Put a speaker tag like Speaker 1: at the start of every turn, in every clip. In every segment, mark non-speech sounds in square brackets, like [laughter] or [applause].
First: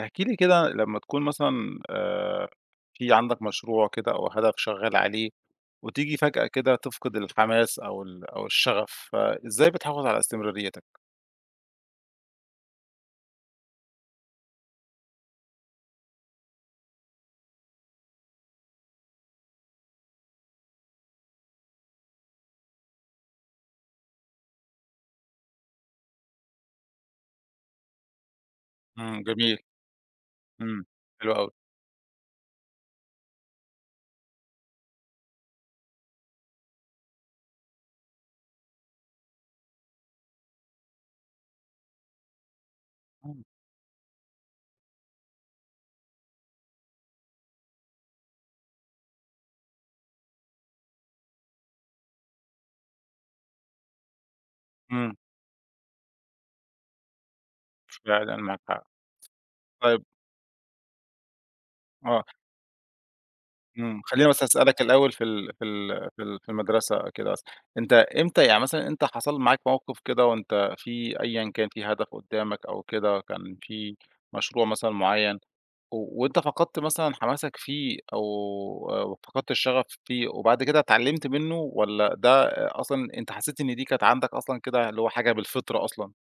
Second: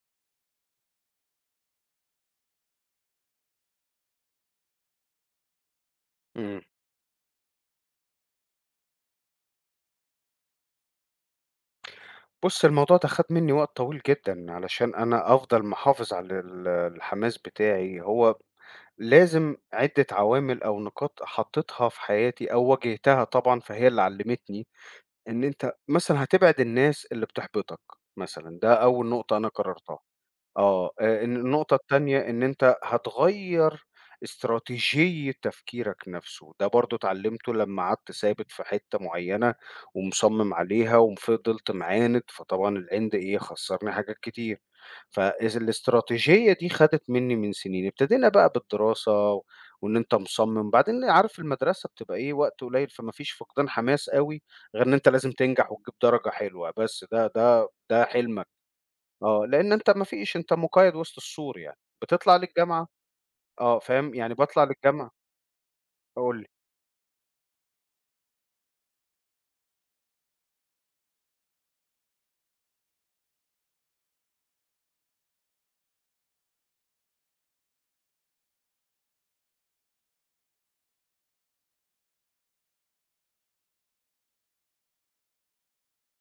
Speaker 1: احكِ لي كده لمّا تكون مثلًا في عندك مشروع كده أو هدف شغّال عليه، وتيجي فجأة
Speaker 2: إمم.
Speaker 1: كده تفقد الحماس أو الشغف، فإزاي بتحافظ على استمراريتك؟
Speaker 2: بُص، الموضوع ده خَد منّي وقت طويل جدًا علشان أنا أفضل محافظ على الحماس بتاعي، هو لازم عِدّة عوامل أو نقاط حطّيتها في حياتي أو واجهتها طبعًا، فهي اللي علّمتني إن أنت مثلًا هتبعد الناس اللي بتحبطك مثلًا، ده أول
Speaker 1: إمم،
Speaker 2: نقطة أنا
Speaker 1: جميل،
Speaker 2: قررتها.
Speaker 1: إمم، حلو
Speaker 2: إن
Speaker 1: أوي،
Speaker 2: النقطة التانية إن أنت هتغيّر استراتيجية تفكيرك نَفْسه، ده برضه اتعلّمته لمّا قعدت ثابت في حتّة معيّنة ومصمّم عليها وفضلت معاند، فطبعًا العِند إيه،
Speaker 1: إمم،
Speaker 2: خسّرني حاجات كتير. فإذ الاستراتيجية دي خدت منّي من سنين، ابتدينا بقى بالدراسة و- وإن أنت مصمّم، بعدين عارف المدرسة بتبقى إيه، وقت قليّل فما فيش فقدان حماس أوي غير إن أنت
Speaker 1: إمم،
Speaker 2: لازم تنجح وتجيب درجة حلوة، بس ده
Speaker 1: فعلًا
Speaker 2: حلمك.
Speaker 1: معاك حق.
Speaker 2: آه، لإن أنت
Speaker 1: طيب
Speaker 2: ما فيش أنت مقيّد وسط السور يعني،
Speaker 1: آه،
Speaker 2: بتطلع للجامعة آه،
Speaker 1: إمم،
Speaker 2: فاهم،
Speaker 1: خلّيني
Speaker 2: يعني
Speaker 1: بس
Speaker 2: باطلع
Speaker 1: أسألك
Speaker 2: للجامعة.
Speaker 1: الأول
Speaker 2: قُل لي.
Speaker 1: في المدرسة كده مثلًا، أنت إمتى يعني مثلًا أنت حصل معاك موقف كده وأنت في أيًا كان في هدف قدّامك أو كده، كان في مشروع مثلًا معيّن و وأنت فقدت مثلًا حماسك فيه أو فقدت الشغف فيه وبعد كده اتعلمت منه والّا ده أصلًا أنت حسيت إن دي كانت عندك أصلًا كده اللي هو حاجة بالفطرة أصلًا؟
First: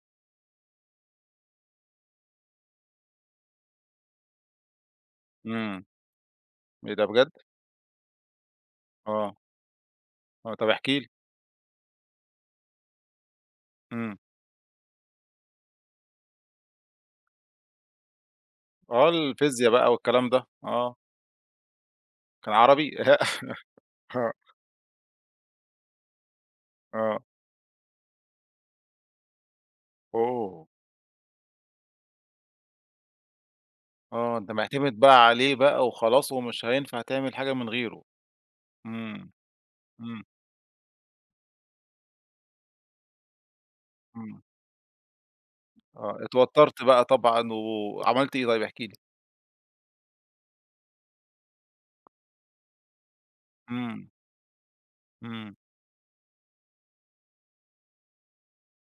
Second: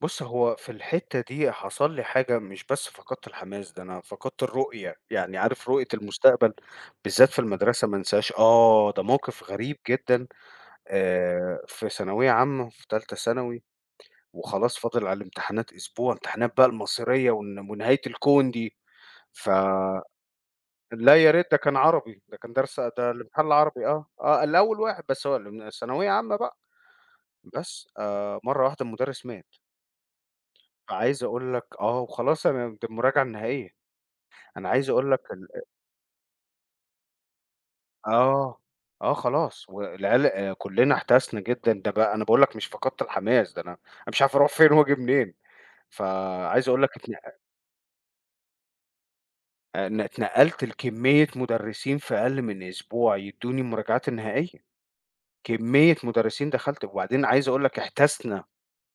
Speaker 2: بُص، هو في الحتّة دي حصل لي حاجة مش بس فقدت الحماس، ده أنا فقدت الرؤية، يعني عارف
Speaker 1: إمم.
Speaker 2: رؤية المستقبل
Speaker 1: إيه ده
Speaker 2: بالذات
Speaker 1: بجد؟
Speaker 2: في المدرسة ما انساهاش. آه، ده
Speaker 1: آه.
Speaker 2: موقف غريب جدًا.
Speaker 1: آه. طب احكِ لي.
Speaker 2: في ثانوية عامة في تالتة ثانوي
Speaker 1: إمم.
Speaker 2: وخلاص فاضل على الامتحانات أسبوع، امتحانات بقى المصيرية ون ونهاية الكون دي،
Speaker 1: آه
Speaker 2: ف
Speaker 1: الفيزيا بقى والكلام ده. آه.
Speaker 2: لا يا ريت ده كان عربي، ده كان
Speaker 1: كان
Speaker 2: درس
Speaker 1: عربي؟
Speaker 2: ده الامتحان العربي
Speaker 1: [laughs]
Speaker 2: آه،
Speaker 1: آه.
Speaker 2: آه الأول واحد بس هو ال ثانوية عامة بقى،
Speaker 1: آه.
Speaker 2: بس مرّة واحدة المدرس مات،
Speaker 1: أوه!
Speaker 2: فعايز أقول لك آه وخلاص أنا دي المراجعة النهائية،
Speaker 1: آه. أنت
Speaker 2: أنا عايز
Speaker 1: معتمد
Speaker 2: أقول لك
Speaker 1: بقى عليه
Speaker 2: ال
Speaker 1: بقى وخلاص ومش هينفع تعمل حاجة من غيره.
Speaker 2: آه، آه
Speaker 1: إمم.
Speaker 2: خلاص
Speaker 1: إمم.
Speaker 2: والعيال كلّنا احتسنا جدًا، ده بقى أنا باقول لك مش فقدت الحماس، ده أنا مش عارف
Speaker 1: إمم.
Speaker 2: أروح فين وآجي منين،
Speaker 1: آه.
Speaker 2: فعايز
Speaker 1: اتوترت
Speaker 2: أقول لك
Speaker 1: بقى
Speaker 2: اتن
Speaker 1: طبعًا وعملت إيه طيب احكِ لي؟
Speaker 2: اتنقلت لكمية مدرسين في أقل من أسبوع يدّوني
Speaker 1: إمم.
Speaker 2: المراجعات النهائية،
Speaker 1: إمم.
Speaker 2: كمية مدرسين دخلت وبعدين عايز أقول لك احتسنا.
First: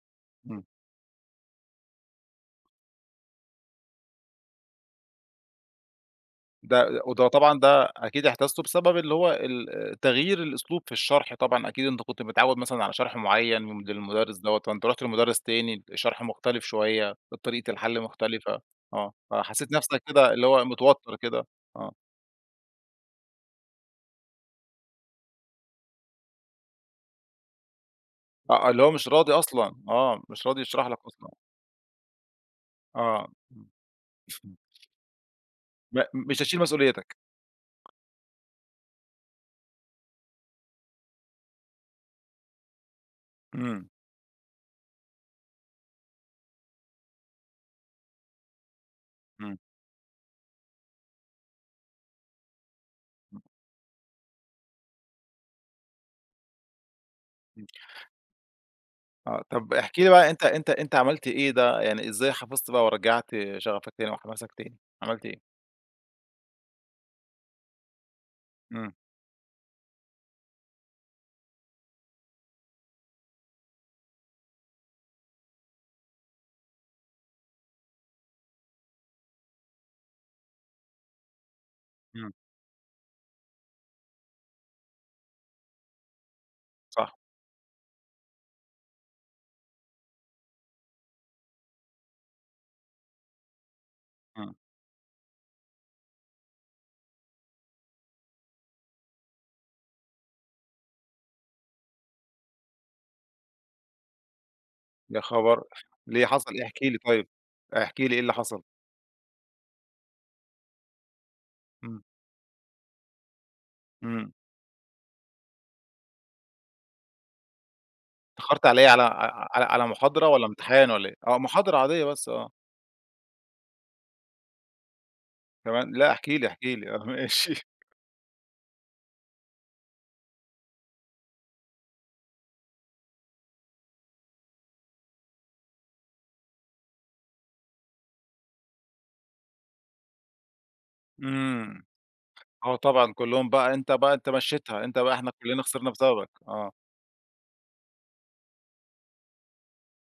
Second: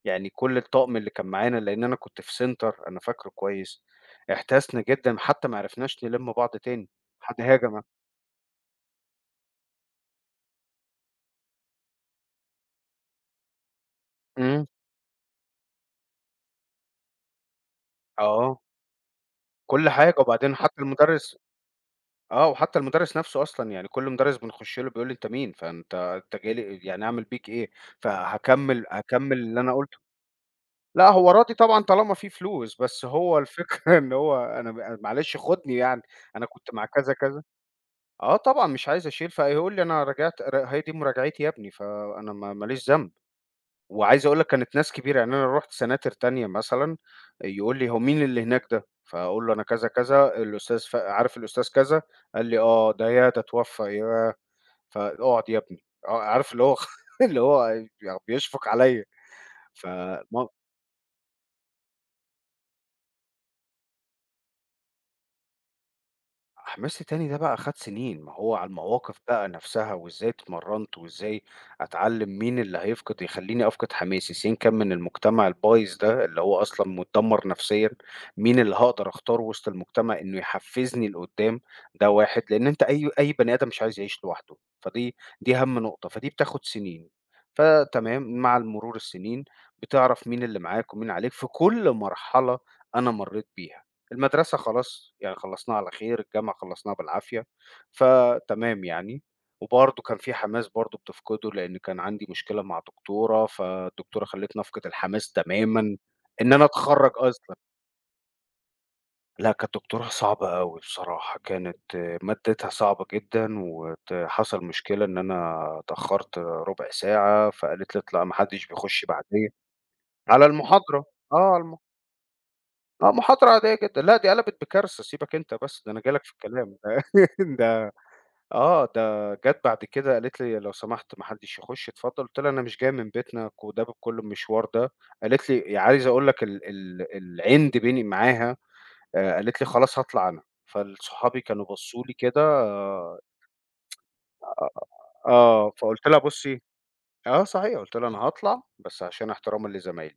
Speaker 2: يعني كل
Speaker 1: إمم.
Speaker 2: الطقم اللي كان معانا لأن أنا كنت في سنتر أنا فاكره كويس، احتسنا جدًا حتى ما عرفناش نلم بعض تاني،
Speaker 1: ده وده
Speaker 2: حد
Speaker 1: طبعًا
Speaker 2: هاجم ع
Speaker 1: ده أكيد احتجته بسبب اللي هو ال تغيير الأسلوب في الشرح طبعًا، أكيد أنت كنت متعوّد مثلًا على شرح معيّن للمدرس دوّة،
Speaker 2: إمم،
Speaker 1: فأنت رُحت لمدرس تاني شرح مختلف شوية، طريقة الحل
Speaker 2: آه،
Speaker 1: مختلفة، آه، فحسيت
Speaker 2: كل
Speaker 1: نفْسك
Speaker 2: حاجة
Speaker 1: كده اللي
Speaker 2: وبعدين
Speaker 1: هو
Speaker 2: حتى
Speaker 1: متوتر
Speaker 2: المدرس
Speaker 1: كده، آه،
Speaker 2: آه، وحتى المدرس نفسه أصلًا يعني كل مدرس بنخش له بيقول لي: "أنت مين؟ فأنت جاي لي يعني أعمل بيك إيه؟"
Speaker 1: آه، آه، اللي
Speaker 2: فهاكمّل
Speaker 1: هو مش راضي
Speaker 2: هاكمّل اللي أنا
Speaker 1: أصلًا،
Speaker 2: قُلته،
Speaker 1: آه، مش راضي يشرح لك
Speaker 2: لأ
Speaker 1: أصلًا،
Speaker 2: هو راضي طبعًا طالما في فلوس، بس
Speaker 1: آه،
Speaker 2: هو الفكرة [laughs] إن هو
Speaker 1: إمم،
Speaker 2: أنا ب معلش خُدني يعني،
Speaker 1: مش
Speaker 2: أنا
Speaker 1: هاشيل
Speaker 2: كنت مع كذا،
Speaker 1: مسؤوليتك،
Speaker 2: كذا. آه طبعًا مش عايز أشيل، فهيقول لي أنا راجعت ر هي دي مراجعتي يا ابني، فأنا ما ليش ذنب،
Speaker 1: إمم،
Speaker 2: وعايز أقول لك كانت ناس كبيرة، يعني أنا رُحت سناتر تانية مثلًا يقول لي: "هو مين اللي هناك ده؟" فأقول له:
Speaker 1: إمم،
Speaker 2: "أنا كذا، كذا، الأستاذ ف عارف الأستاذ كذا؟" قال لي: "آه، ده ياه! ده اتوفى، ياه! فاقعد يا ابني." آه، عارف اللي هو [laughs] اللي
Speaker 1: إمم،
Speaker 2: هو بيشفق عليَّ،
Speaker 1: آه، طب
Speaker 2: ف
Speaker 1: احكِ لي بقى أنت
Speaker 2: م
Speaker 1: أنت أنت عملت إيه ده، يعني إزاي حافظت بقى ورجّعت شغفك تاني وحماسك تاني، عملت إيه؟
Speaker 2: حماسي تاني ده بقى خد سنين، ما هو على
Speaker 1: إمم.
Speaker 2: المواقف بقى نفسها وإزاي اتمرّنت وإزاي أتعلّم مين اللي هيفقد يخلّيني أفقد حماسي، سين كان من المجتمع البايظ ده اللي هو أصلًا متدمّر نفسيًا، مين اللي هاقدر أختاره وسط المجتمع إنه يحفّزني لقدّام، ده
Speaker 1: إمم،
Speaker 2: واحد، لإن أنت أي بني آدم مش عايز يعيش لوحده، فدي دي أهم نقطة، فدي بتاخد سنين،
Speaker 1: صح،
Speaker 2: فتمام مع مرور السنين بتعرف مين اللي معاك ومين عليك في كل مرحلة أنا مرّيت بيها.
Speaker 1: إمم،
Speaker 2: المدرسة خلاص يعني خلّصناها على خير، الجامعة خلّصناها بالعافية، فتمام يعني. وبرضه كان في حماس برضه بتفقده، لإن كان عندي مشكلة مع دكتورة، فالدكتورة خلّتني أفقد
Speaker 1: يا
Speaker 2: الحماس
Speaker 1: خبر!
Speaker 2: تمامًا
Speaker 1: ليه حصل
Speaker 2: إن
Speaker 1: إيه؟
Speaker 2: أنا
Speaker 1: احكِ لي
Speaker 2: أتخرّج
Speaker 1: طيب،
Speaker 2: أصلًا.
Speaker 1: احكِ لي إيه اللي حصل؟
Speaker 2: لأ، كانت دكتورة صعبة أوي بصراحة، كانت
Speaker 1: إمم،
Speaker 2: آه، مادتها صعبة جدًا
Speaker 1: إمم،
Speaker 2: حصل مشكلة إن أنا اتأخرت ربع ساعة، فقالت لي: "اطلع ما
Speaker 1: اتأخرت
Speaker 2: حدش
Speaker 1: على إيه
Speaker 2: بيخش بعديّا."
Speaker 1: على محاضرة والّا
Speaker 2: على
Speaker 1: امتحان
Speaker 2: المحاضرة،
Speaker 1: والّا إيه؟
Speaker 2: آه،
Speaker 1: آه،
Speaker 2: على
Speaker 1: محاضرة
Speaker 2: الم
Speaker 1: عادية بس آه،
Speaker 2: آه، محاضرة عادية جدًا، لأ دي قلبت بكارثة، سيبك أنت بس،
Speaker 1: تمام،
Speaker 2: ده أنا
Speaker 1: لأ
Speaker 2: جاي لك
Speaker 1: احكِ
Speaker 2: في
Speaker 1: لي، احكِ
Speaker 2: الكلام
Speaker 1: لي، آه [laughs] ماشي،
Speaker 2: [laughs] ده. آه، ده جات بعد كده قالت لي: "لو سمحت ما حدش يخش، اتفضل." قُلت لها: "أنا مش جاية من بيتنا ك ده بكل المشوار ده." قالت لي عايز أقول لك ال ال العِند بيني معاها. قالت لي: "خلاص هاطلع أنا." صحابي كانوا
Speaker 1: إمم،
Speaker 2: بصّوا لي كده
Speaker 1: آه طبعًا كلّهم بقى أنت بقى أنت
Speaker 2: آه،
Speaker 1: مشيتها، أنت بقى إحنا كلّنا
Speaker 2: آه،
Speaker 1: خسرنا
Speaker 2: فقُلت لها:
Speaker 1: بسببك،
Speaker 2: "بُصّي"
Speaker 1: آه،
Speaker 2: آه صحيح، قُلت لها: "أنا هاطلع بس عشان احترامًا لزمايلي."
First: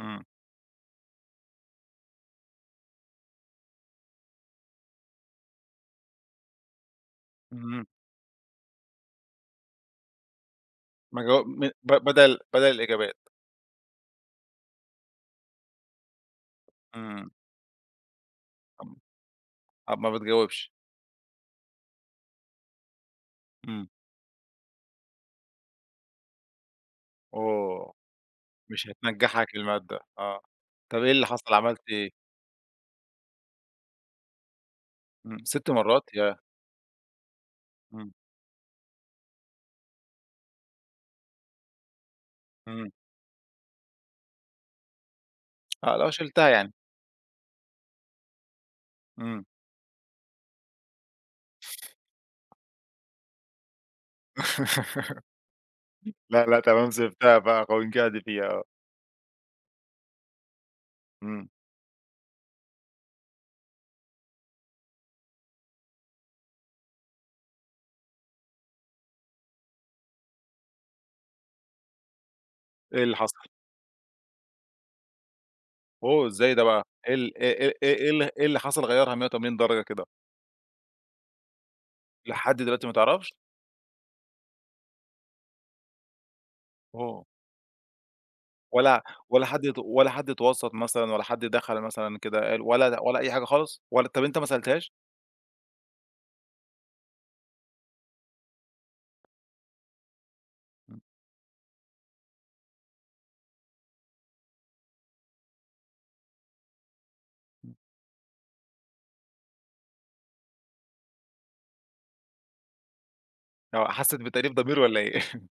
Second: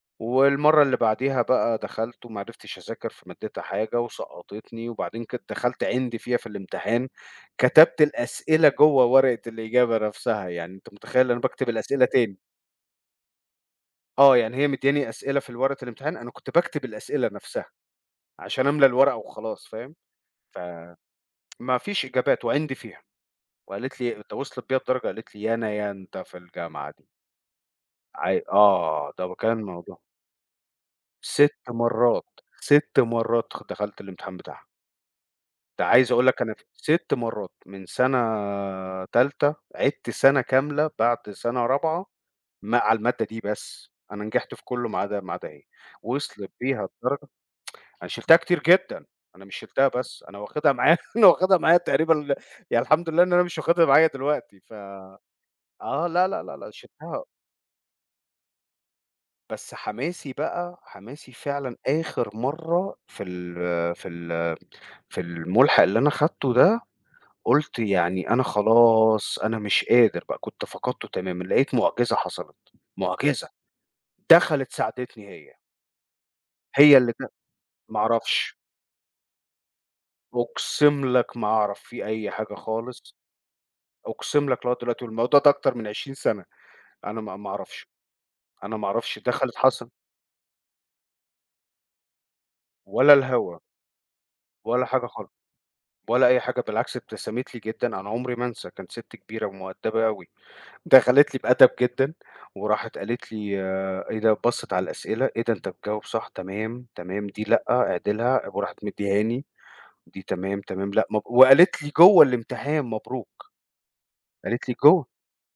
Speaker 1: إمم،
Speaker 2: والمرّة اللي بعديها بقى دخلت وما عرفتش أذاكر فمادتها حاجة وسقّطتني، وبعدين كنت دخلت عِند فيها في الامتحان،
Speaker 1: إمم،
Speaker 2: كتبت الأسئلة جوّه ورقة الإجابة نفسها، يعني أنت
Speaker 1: ما
Speaker 2: متخيّل
Speaker 1: جاو
Speaker 2: أنا
Speaker 1: م
Speaker 2: باكتب
Speaker 1: ب
Speaker 2: الأسئلة
Speaker 1: بدل
Speaker 2: تاني؟
Speaker 1: بدل الإجابات،
Speaker 2: آه، يعني هي مدّياني أسئلة في ورقة الامتحان، أنا كنت باكتب الأسئلة
Speaker 1: إمم،
Speaker 2: نفسها عشان أملى الورقة وخلاص فاهم؟
Speaker 1: طب ما بتجاوبش،
Speaker 2: فما فيش إجابات وعِند فيها،
Speaker 1: إمم،
Speaker 2: وقالت لي ده وصلت بيّا الدرجة قالت لي: "يا أنا يا أنت في الجامعة دي."
Speaker 1: أوه! مش
Speaker 2: آه، ده
Speaker 1: هتنجحك
Speaker 2: كان
Speaker 1: المادة،
Speaker 2: موضوع.
Speaker 1: آه، طب إيه اللي حصل
Speaker 2: 6
Speaker 1: عملت إيه؟
Speaker 2: مرّات، 6 مرّات دخلت الامتحان بتاعها.
Speaker 1: إمم، 6
Speaker 2: ده
Speaker 1: مرات؟
Speaker 2: عايز أقول
Speaker 1: يا
Speaker 2: لك أنا ف 6 مرّات من
Speaker 1: إمم،
Speaker 2: سَنة تالتة عِدت سَنة كاملة بعد سَنة رابعة
Speaker 1: إمم،
Speaker 2: على المادة دي بس، أنا نجحت في كُلّه ما عدا هي،
Speaker 1: آه، لو شِلتها
Speaker 2: وصلت
Speaker 1: يعني،
Speaker 2: بيها الدرجة. أنا شِلتها كتير جدًا،
Speaker 1: إمم،
Speaker 2: أنا مش شِلتها بس، أنا واخدها معايا [laughs] أنا واخدها معايا تقريبًا. يعني الحمد لله إن أنا مش واخدها معايا دلوقتي. ف
Speaker 1: [laughs]
Speaker 2: آه، لا، لا،
Speaker 1: لأ،
Speaker 2: لا،
Speaker 1: لأ،
Speaker 2: لأ
Speaker 1: تمام
Speaker 2: شِلتها.
Speaker 1: سِبتها بقى ووجعتِ فيها آه،
Speaker 2: بس حماسي بقى، حماسي
Speaker 1: إمم،
Speaker 2: فعلًا آخر مرّة في ال في ال في المُلحق اللي أنا خدته ده قُلت يعني أنا خلاص، أنا مش قادر بقى، كنت فقدته تمامًا، لقيت مُعجزة حصلت،
Speaker 1: إيه اللي حصل؟
Speaker 2: مُعجزة، دخلت ساعدتني هي،
Speaker 1: أوه! إزاي ده بقى؟
Speaker 2: هي اللي
Speaker 1: إيه
Speaker 2: ك
Speaker 1: ال إيه إيه إيه
Speaker 2: ما
Speaker 1: إيه ال إيه
Speaker 2: أعرفش،
Speaker 1: اللي حصل غيّرها 180 درجة كده؟
Speaker 2: أقسم لك ما أعرف فيه أي حاجة
Speaker 1: لحد دلوقتي ما
Speaker 2: خالص،
Speaker 1: تعرفش؟
Speaker 2: أقسم لك لغاية دلوقتي والموضوع ده أكتر من 20 سَنة، أنا
Speaker 1: أوه!
Speaker 2: ما ما أعرفش، أنا ما
Speaker 1: ولا
Speaker 2: أعرفش
Speaker 1: ولا
Speaker 2: دخلت
Speaker 1: حد ت
Speaker 2: حصل
Speaker 1: ولا حد اتوسّط مثلًا ولا حد دخل مثلًا كده قال ولا
Speaker 2: ولا
Speaker 1: ولا أي حاجة
Speaker 2: الهوا
Speaker 1: خالص؟ ولا طَب أنت ما
Speaker 2: ولا
Speaker 1: سألتهاش؟
Speaker 2: حاجة خالص، ولا أي حاجة، بالعكس ابتسمِت لي جدًا، أنا عمري ما أنسى، كانت سِت كبيرة ومؤدبة أوي.
Speaker 1: إمم،
Speaker 2: دخلت لي بأدب جدًا، وراحت قالت لي آه، إيه ده بصّت على الأسئلة، إيه ده أنت بتجاوب صح تمام، تمام، دي لأ،
Speaker 1: إمم.
Speaker 2: اعدلها، وراحت مدّيهاني، دي تمام، تمام، لأ مب وقالت لي جوّه الامتحان مبروك،
Speaker 1: آه، حسّت بتأنيب
Speaker 2: قالت لي
Speaker 1: ضمير والّا
Speaker 2: جوّه،
Speaker 1: إيه؟ [laughs]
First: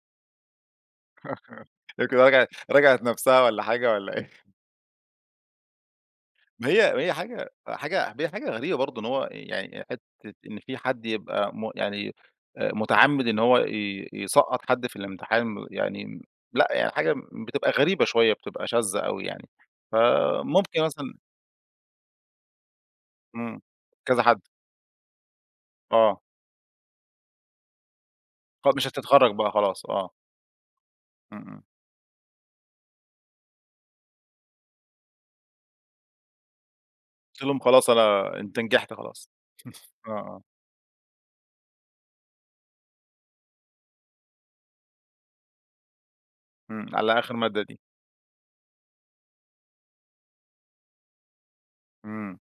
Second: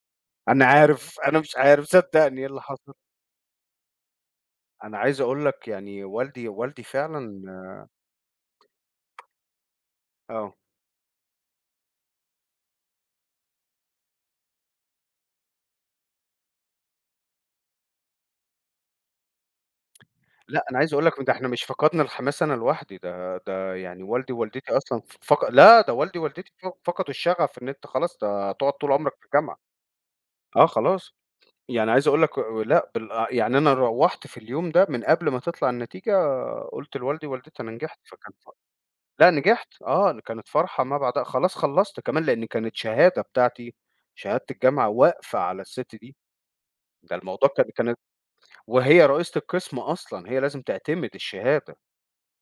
Speaker 2: أنا عارف، أنا مش عارف
Speaker 1: يمكن
Speaker 2: صدّقني إيه اللي حصل،
Speaker 1: راجعت نَفْسها والّا حاجة والّا إيه؟
Speaker 2: أنا عايز أقول لك يعني والدي
Speaker 1: ما
Speaker 2: والدي
Speaker 1: هي ما هي
Speaker 2: فعلًا
Speaker 1: حاجة حاجة هي حاجة غريبة برضه إن هو يعني حتّة
Speaker 2: آه،
Speaker 1: إن في حد يبقى يعني متعمِّد إن هو يسقّط حد في الامتحان يعني لأ، يعني حاجة بتبقى غريبة شوية، بتبقى شاذة أوي يعني.
Speaker 2: لأ أنا
Speaker 1: فممكن
Speaker 2: عايز أقول لك
Speaker 1: مثلًا
Speaker 2: ده إحنا مش فقدنا الحماس أنا لوحدي، ده
Speaker 1: إمم،
Speaker 2: ده يعني
Speaker 1: كذا
Speaker 2: والدي
Speaker 1: حد
Speaker 2: ووالدتي أصلًا ف فق لا ده والدي
Speaker 1: آه،
Speaker 2: ووالدتي فقدوا الشغف إن أنت خلاص ده هتقعد
Speaker 1: مش
Speaker 2: طول عمرك في
Speaker 1: هتتخرّج بقى
Speaker 2: الجامعة،
Speaker 1: خلاص آه،
Speaker 2: آه خلاص.
Speaker 1: إمم، إمم.
Speaker 2: يعني عايز أقول لك لأ بال آه، يعني أنا روّحت في اليوم ده من قبل ما تطلع النتيجة قُلت لوالدي
Speaker 1: قُلت لهم:
Speaker 2: ووالدتي أنا
Speaker 1: "خلاص
Speaker 2: نجحت، فكان
Speaker 1: أنا
Speaker 2: ف
Speaker 1: أنت نجحت
Speaker 2: لأ
Speaker 1: خلاص."
Speaker 2: نجحت
Speaker 1: آه،
Speaker 2: آه،
Speaker 1: آه،
Speaker 2: كانت فرحة ما بعدها خلاص خلّصت كمان لإن كانت شهادة بتاعتي، شهادة الجامعة واقفة على الست دي،
Speaker 1: إمم،
Speaker 2: ده
Speaker 1: على آخر
Speaker 2: الموضوع
Speaker 1: مادة
Speaker 2: كان
Speaker 1: دي.
Speaker 2: كانت وهي رئيسة القسم أصلًا، هي لازم تعتمد الشهادة،
Speaker 1: إمم.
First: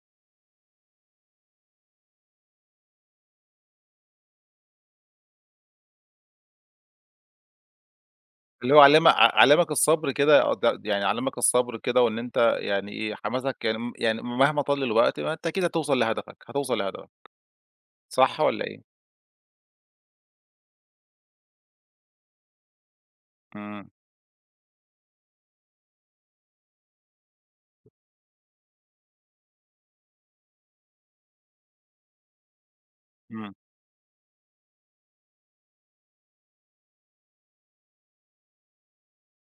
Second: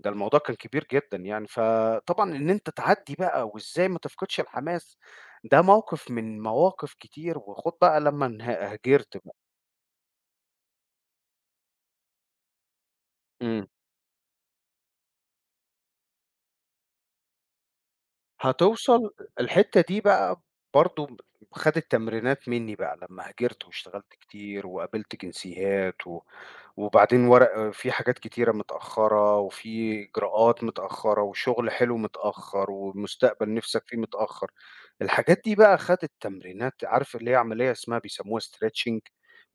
Speaker 2: ده الموضوع كان كبير جدًا يعني، فطبعًا إن أنت تعدّي بقى وإزاي ما تفقدش الحماس، ده موقف من مواقف كتير وخُد بقى لمّا انه
Speaker 1: اللي هو علّمها
Speaker 2: هاجرت
Speaker 1: ع
Speaker 2: بقى.
Speaker 1: علّمك الصبر كده آه، ده يعني علّمك الصبر كده وإن أنت يعني إيه، حماسك
Speaker 2: إمم.
Speaker 1: يعني يعني مهما طال الوقت ما أنت أكيد هتوصل لهدفك، هتوصل لهدفك، صح آه. والّا إيه؟
Speaker 2: هتوصل. الحتّة دي بقى برضه خدِت تمرينات منّي بقى لمّا هاجرت
Speaker 1: إمم،
Speaker 2: واشتغلت كتير وقابلت جنسيات و وبعدين ورق في حاجات كتيرة متأخّرة وفي إجراءات متأخّرة وشغل حلو متأخّر
Speaker 1: إمم.
Speaker 2: ومستقبل نِفْسك فيه متأخّر. الحاجات دي بقى خدِت تمرينات عارف اللي هي عملية اسمها بيسموها stretching،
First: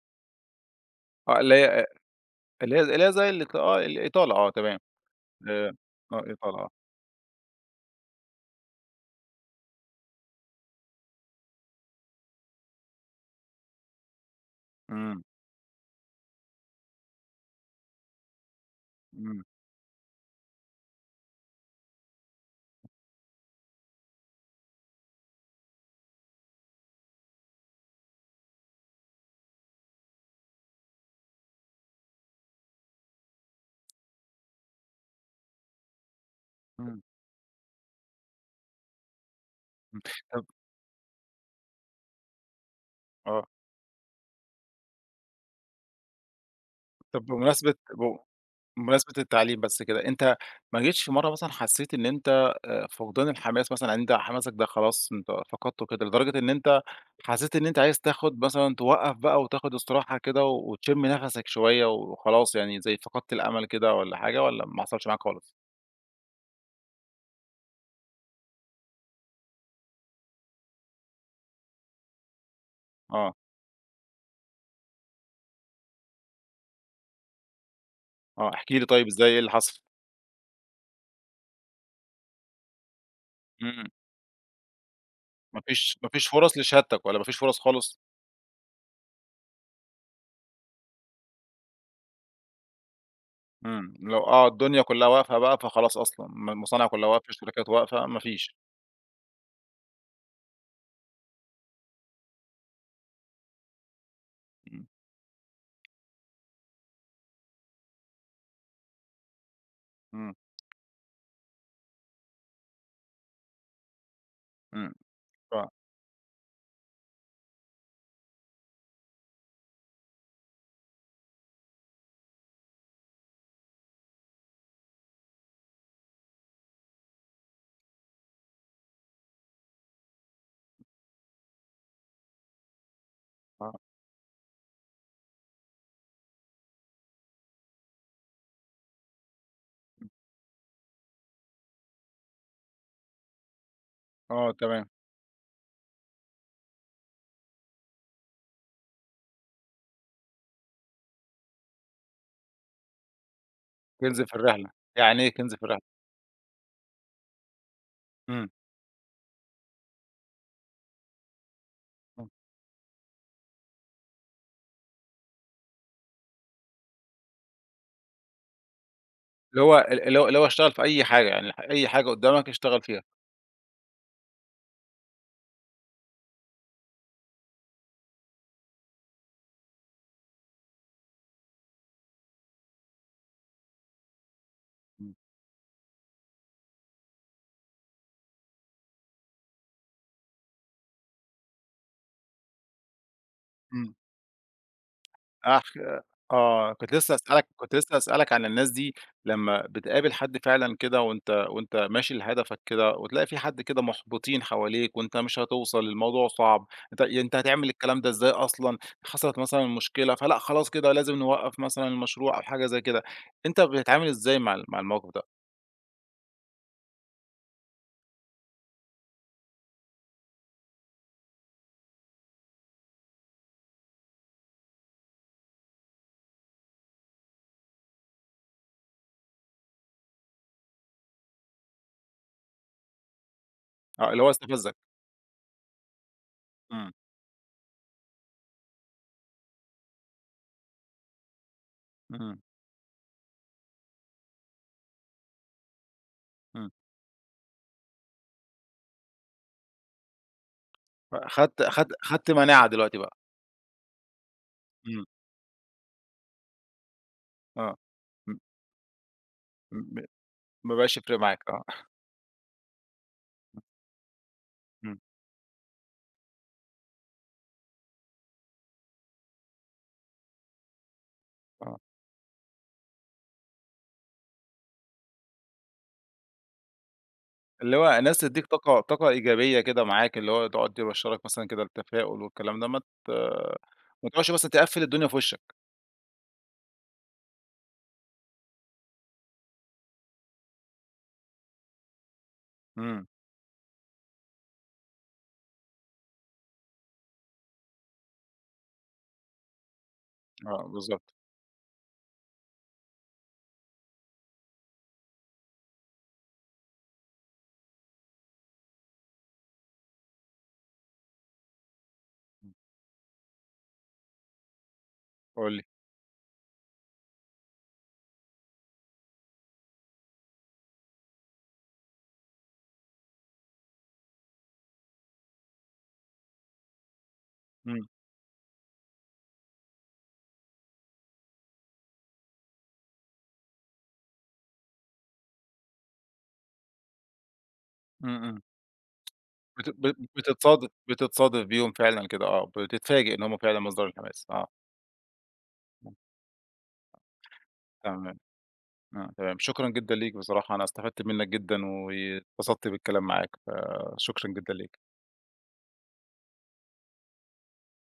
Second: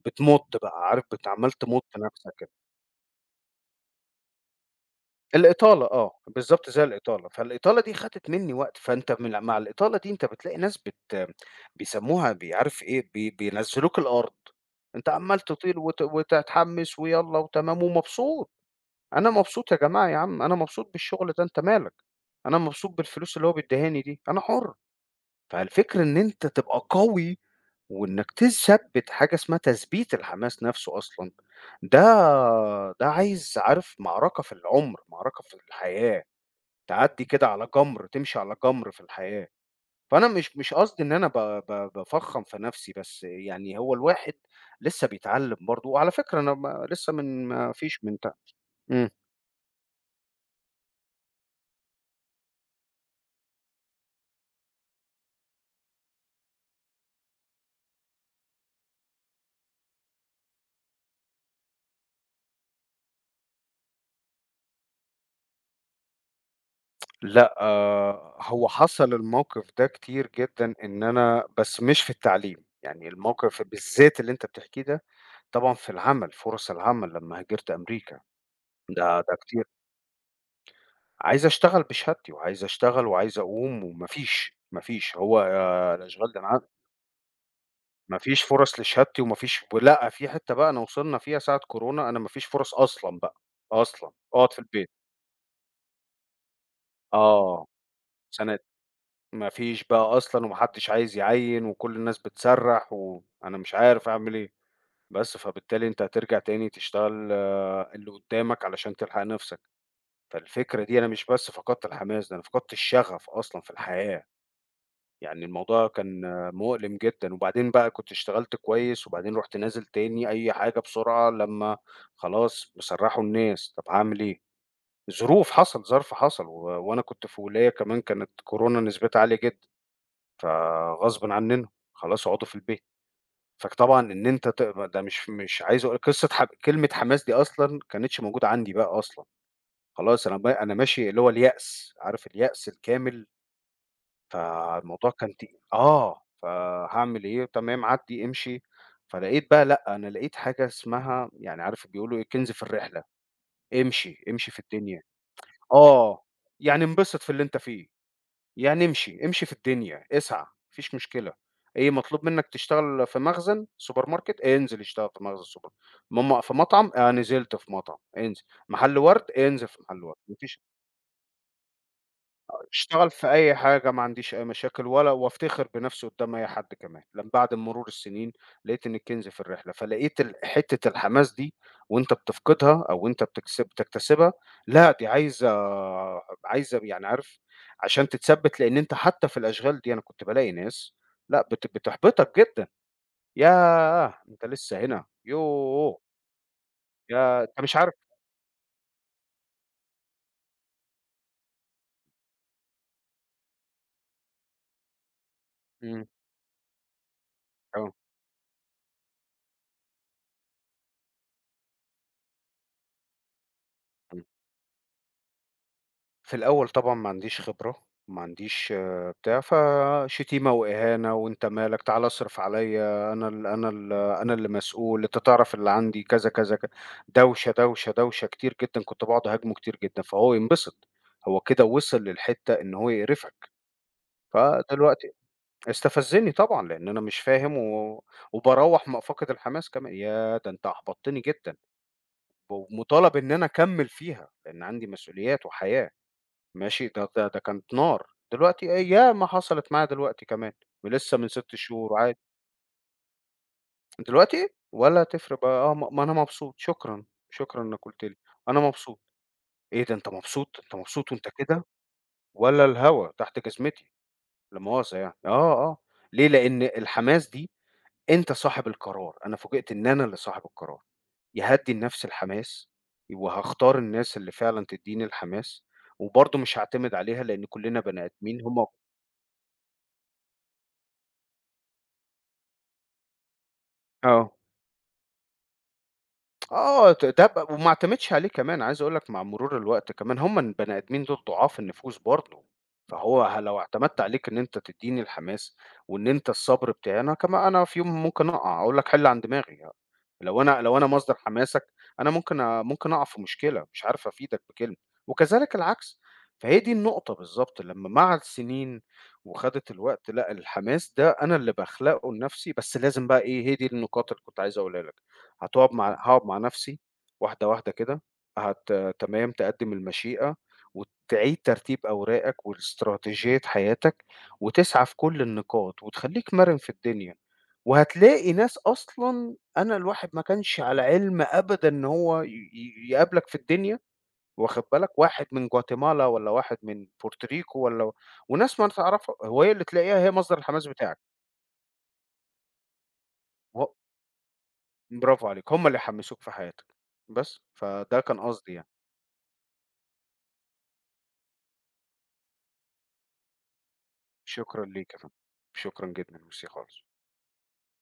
Speaker 2: بتمُط بقى، عارف
Speaker 1: آه،
Speaker 2: عمّال
Speaker 1: اللي
Speaker 2: تمُط
Speaker 1: هي
Speaker 2: نَفْسك
Speaker 1: اللي هي اللي هي زي الإطالة آه، تمام. آآ،
Speaker 2: الإطالة آه،
Speaker 1: آه، إطالة آه.
Speaker 2: بالضبط زي الإطالة، فالإطالة دي خدت منّي وقت، فأنت مع الإطالة دي أنت بتلاقي ناس بيسموها عارف إيه، بي بينزّلوك الأرض، أنت
Speaker 1: إمم،
Speaker 2: عمّال تطير وت وتتحمّس ويالّا وتمام ومبسوط، أنا
Speaker 1: إمم،
Speaker 2: مبسوط يا جماعة يا عم، أنا مبسوط بالشغل ده أنت مالك، أنا مبسوط بالفلوس اللي هو بيدّيهاني دي، أنا حُر، فالفكرة إن أنت تبقى قوي وإنّك تثبّت حاجة اسمها تثبيت الحماس نَفْسه أصلًا، ده ده عايز عارف معركة في العُمر، معركة في الحياة.
Speaker 1: إمم،
Speaker 2: تعدّي كده على جَمْر، تمشي على جَمْر في الحياة.
Speaker 1: إمم.
Speaker 2: فأنا
Speaker 1: طب
Speaker 2: مش مش قصدي إن أنا ب ب بافخّم في نَفْسي، بس
Speaker 1: آه،
Speaker 2: يعني هو الواحد لسه بيتعلّم برضه، وعلى فكرة أنا ما لسه
Speaker 1: طب
Speaker 2: من ما فيش من تا إمم.
Speaker 1: بمناسبة التعليم بس كده، أنت ما جيتش في مرّة مثلًا حسّيت إن أنت فقدان الحماس مثلًا، يعني أنت حماسك ده خلاص أنت فقدته كده، لدرجة إن أنت حسّيت إن أنت عايز تاخد مثلًا توقّف بقى وتاخد استراحة كده وتشم نَفَسك شوية وخلاص يعني زي فقدت الأمل كده والّا حاجة والّا ما حصلش معاك خالص؟
Speaker 2: لأ، آه، هو حصل الموقِف ده كتير جدًا إن أنا بس مش في التعليم، يعني
Speaker 1: آه،
Speaker 2: الموقِف بالذات اللي أنت بتحكيه ده، طبعًا في العمل، فرص العمل لمّا هاجرت أمريكا،
Speaker 1: آه، احكِ لي طيب
Speaker 2: ده
Speaker 1: إزاي
Speaker 2: ده
Speaker 1: إيه اللي
Speaker 2: كتير.
Speaker 1: حصل؟
Speaker 2: عايز أشتغل بشهادتي وعايز أشتغل وعايز أقوم
Speaker 1: إمم،
Speaker 2: وما فيش، ما فيش. هو
Speaker 1: ما
Speaker 2: آه،
Speaker 1: فيش ما فيش
Speaker 2: الأشغال ده أنا
Speaker 1: فرص
Speaker 2: ع
Speaker 1: لشهادتك والّا ما فيش فرص خالص؟
Speaker 2: ما فيش فرص لشهادتي وما فيش ولأ، في حتّة بقى أنا وصلنا فيها ساعة كورونا، أنا ما فيش فرص أصلًا بقى،
Speaker 1: إمم،
Speaker 2: أصلًا،
Speaker 1: لو آه،
Speaker 2: أقعد في
Speaker 1: الدنيا
Speaker 2: البيت.
Speaker 1: كلّها واقفة بقى فخلاص أصلًا، المصانع كلّها واقفة،
Speaker 2: آه،
Speaker 1: الشركات واقفة، ما فيش.
Speaker 2: سنة ما فيش بقى أصلًا وما حدّش عايز يعيّن وكل الناس بتسرّح وأنا مش عارف أعمل إيه،
Speaker 1: إمم،
Speaker 2: بس فبالتالي أنت هترجع تاني تشتغل آه، اللي قدّامك علشان تلحق نَفْسك،
Speaker 1: إمم،
Speaker 2: فالفكرة دي أنا مش فقدت الحماس، ده أنا فقدت الشغف أصلًا في الحياة.
Speaker 1: إمم،
Speaker 2: يعني
Speaker 1: ف
Speaker 2: الموضوع كان مؤلم جدًا، وبعدين بقى كنت اشتغلت كويس، وبعدين رُحت نازل تاني أي حاجة بسرعة لمّا خلاص بيسرّحوا الناس، طب هاعمل إيه؟ ظروف حصل، ظرف حصل، وأنا كنت في ولاية كمان كانت كورونا نسبتها عالية جدًا، فغصبٍ عننا خلاص اقعدوا في البيت،
Speaker 1: آه.
Speaker 2: فطبعًا إن أنت تقبل ده مش عايز أقول قصة كلمة حماس دي أصلًا ما كانتش موجودة عندي بقى أصلًا، خلاص أنا ماشي اللي هو اليأس، عارف اليأس الكامل؟
Speaker 1: آه تمام،
Speaker 2: فالموضوع كان آه، فهاعمل إيه، تمام عدّي، امشي، فلقيت بقى لأ، أنا لقيت حاجة اسمها يعني عارف بيقولوا إيه، كنز في الرحلة،
Speaker 1: كنز
Speaker 2: امشي،
Speaker 1: في
Speaker 2: امشي في
Speaker 1: الرحلة،
Speaker 2: الدنيا،
Speaker 1: يعني إيه كنز في الرحلة؟
Speaker 2: آه، يعني انبسط في اللي أنت فيه،
Speaker 1: إمم،
Speaker 2: يعني امشي، امشي في الدنيا، اسعى، ما فيش مشكلة، إيه مطلوب
Speaker 1: إمم،
Speaker 2: منك تشتغل في مخزن سوبر ماركت، انزل اشتغل في مخزن سوبر م م في مطعم، نزلت في مطعم، انزل، محل ورد،
Speaker 1: اللي
Speaker 2: انزل في
Speaker 1: هو ال
Speaker 2: محل ورد،
Speaker 1: اللي هو
Speaker 2: ما
Speaker 1: اللي هو
Speaker 2: فيش
Speaker 1: اشتغل في أي حاجة، يعني أي حاجة قدّامك اشتغل فيها،
Speaker 2: اشتغل في أي حاجة ما عنديش أي مشاكل ولا وأفتخر بنفسي قدّام أي حد كمان، لم بعد مرور السنين لقيت إن الكنز في الرحلة، فلقيت حتّة الحماس دي وأنت بتفقدها أو وأنت بتكتسبها، لأ دي
Speaker 1: إمم،
Speaker 2: عايزة عايزة يعني عارف عشان تتثبّت لإن أنت حتّى في الأشغال دي أنا كنت بالاقي ناس لأ بت بتحبطك جدًا،
Speaker 1: إمم،
Speaker 2: ياه! أنت لسه هنا،
Speaker 1: أح
Speaker 2: يوه!
Speaker 1: آه،
Speaker 2: يا أنت
Speaker 1: كنت
Speaker 2: مش عارف
Speaker 1: لسه هاسألك عن الناس دي لمّا بتقابل حد فعلًا كده وأنت ماشي لهدفك كده وتلاقي في حد كده محبطين حواليك وأنت مش هتوصل،
Speaker 2: إمم،
Speaker 1: الموضوع صعب، أنت هتعمل
Speaker 2: آه،
Speaker 1: الكلام ده إزاي أصلًا، حصلت مثلًا مشكلة فلأ خلاص كده لازم نوقّف مثلًا المشروع أو حاجة زي كده، أنت بتتعامل
Speaker 2: إمم.
Speaker 1: إزاي مع الموقف ده؟
Speaker 2: في الأول طبعًا ما عنديش خبرة، ما عنديش آه، بتاع، فشتيمة وإهانة وأنت مالك، تعالَ اصرف عليّا، أنا اللي مسؤول، أنت تعرف اللي عندي كذا، كذا، ك دوشة، دوشة، دوشة كتير جدًا، كنت باقعد أهاجمه كتير جدًا، فهو ينبسط، هو كده وصل للحتة إن هو يقرفك،
Speaker 1: آه، اللي هو استفزك؟
Speaker 2: فدلوقتي استفزني طبعًا، لإن
Speaker 1: إمم.
Speaker 2: أنا مش فاهم وباروّح فاقد الحماس كمان، ياه! ده أنت أحبطتني جدًا،
Speaker 1: إمم،
Speaker 2: ومطالب إن أنا أكمّل فيها، لإن عندي مسؤوليات وحياة.
Speaker 1: إمم،
Speaker 2: ماشي؟ ده كانت نار، دلوقتي ياما حصلت معايا دلوقتي كمان، ولسه من 6
Speaker 1: فأخدت أخدت
Speaker 2: شهور عادي،
Speaker 1: أخدت مناعة دلوقتي بقى،
Speaker 2: دلوقتي
Speaker 1: إمم،
Speaker 2: ولا تفرق بقى آه، ما أنا مبسوط، شكرًا، شكرًا
Speaker 1: آه،
Speaker 2: إنك قُلت لي،
Speaker 1: م
Speaker 2: أنا مبسوط، إيه ده
Speaker 1: م
Speaker 2: أنت مبسوط! أنت
Speaker 1: ما بقاش
Speaker 2: مبسوط
Speaker 1: يفرق
Speaker 2: وأنت
Speaker 1: معاك آه،
Speaker 2: كده! ولا الهوا تحت جزمتي، لا
Speaker 1: إمم،
Speaker 2: مؤاخذة يعني، آه، آه، ليه؟ لأن الحماس دي أنت صاحب القرار، أنا فوجئت إن أنا اللي صاحب القرار، يا هادّي
Speaker 1: آه،
Speaker 2: لنفسي الحماس وهاختار الناس اللي فعلًا تدّيني الحماس، وبرضه مش هاعتمد عليها لأن
Speaker 1: اللي
Speaker 2: كلّنا
Speaker 1: هو
Speaker 2: بني
Speaker 1: الناس
Speaker 2: آدمين
Speaker 1: تدّيك
Speaker 2: هم
Speaker 1: طاقة إيجابية كده معاك، اللي هو تقعد يبشّرك مثلًا كده بالتفاؤل والكلام ده، ما تقعدش
Speaker 2: آه.
Speaker 1: مثلًا تقفّل الدنيا في وشّك،
Speaker 2: آه، ت ده ب وما اعتمدش عليه كمان، عايز أقول لك مع مرور الوقت كمان هم البني آدمين دول ضعاف النفوس برضه،
Speaker 1: إمم،
Speaker 2: فهو ه لو اعتمدت عليك إن أنت تدّيني الحماس وإن أنت الصبر بتاعي، أنا كما أنا في يوم ممكن أقع، أقول لك حِل عن دماغي، لو أنا
Speaker 1: آه
Speaker 2: لو أنا
Speaker 1: بالضبط،
Speaker 2: مصدر حماسك أنا ممكن أقع في مشكلة، مش عارف أفيدك بكلمة، وكذلك العكس، فهي دي النقطة بالضبط، لمّا مع السنين وخدت الوقت لأ، الحماس ده أنا اللي باخلقه لنفسي،
Speaker 1: إمم،
Speaker 2: بس لازم بقى إيه، هي دي النقاط اللي كنت عايز أقولها لك.
Speaker 1: قُل لي،
Speaker 2: هتقعد مع هاقعد مع نفسي واحدة، واحدة كده، هت تمام، تقدِّم المشيئة وتعيد ترتيب أوراقك واستراتيجية حياتك وتسعى في كل النقاط وتخلّيك مَرِن في الدنيا،
Speaker 1: إمم،
Speaker 2: وهتلاقي ناس أصلًا أنا الواحد ما كانش على علم أبدًا إن هو ي ي يقابلك في الدنيا واخد بالك، واحد من جواتيمالا والّا واحد من بورتوريكو والّا
Speaker 1: إمم، إمم،
Speaker 2: وناس ما تعرفها، وهي اللي
Speaker 1: بت بت
Speaker 2: تلاقيها هي مصدر الحماس
Speaker 1: بتتصادف
Speaker 2: بتاعك،
Speaker 1: بتتصادف بيهم فعلًا كده آه، بتتفاجئ إن هُم فعلًا
Speaker 2: و
Speaker 1: مصدر الحماس، آه،
Speaker 2: برافو عليك، هم اللي
Speaker 1: إمم،
Speaker 2: يحمّسوك في حياتك، بس، فده
Speaker 1: تمام.
Speaker 2: كان قصدي يعني.
Speaker 1: آه، تمام. شكرًا جدًا ليك بصراحة، أنا استفدت منّك جدًا واتبسطت بالكلام معاك، فشكرًا جدًا
Speaker 2: شكرًا ليك
Speaker 1: ليك.
Speaker 2: يا فندم، شكرًا جدًا، ميرسي خالص.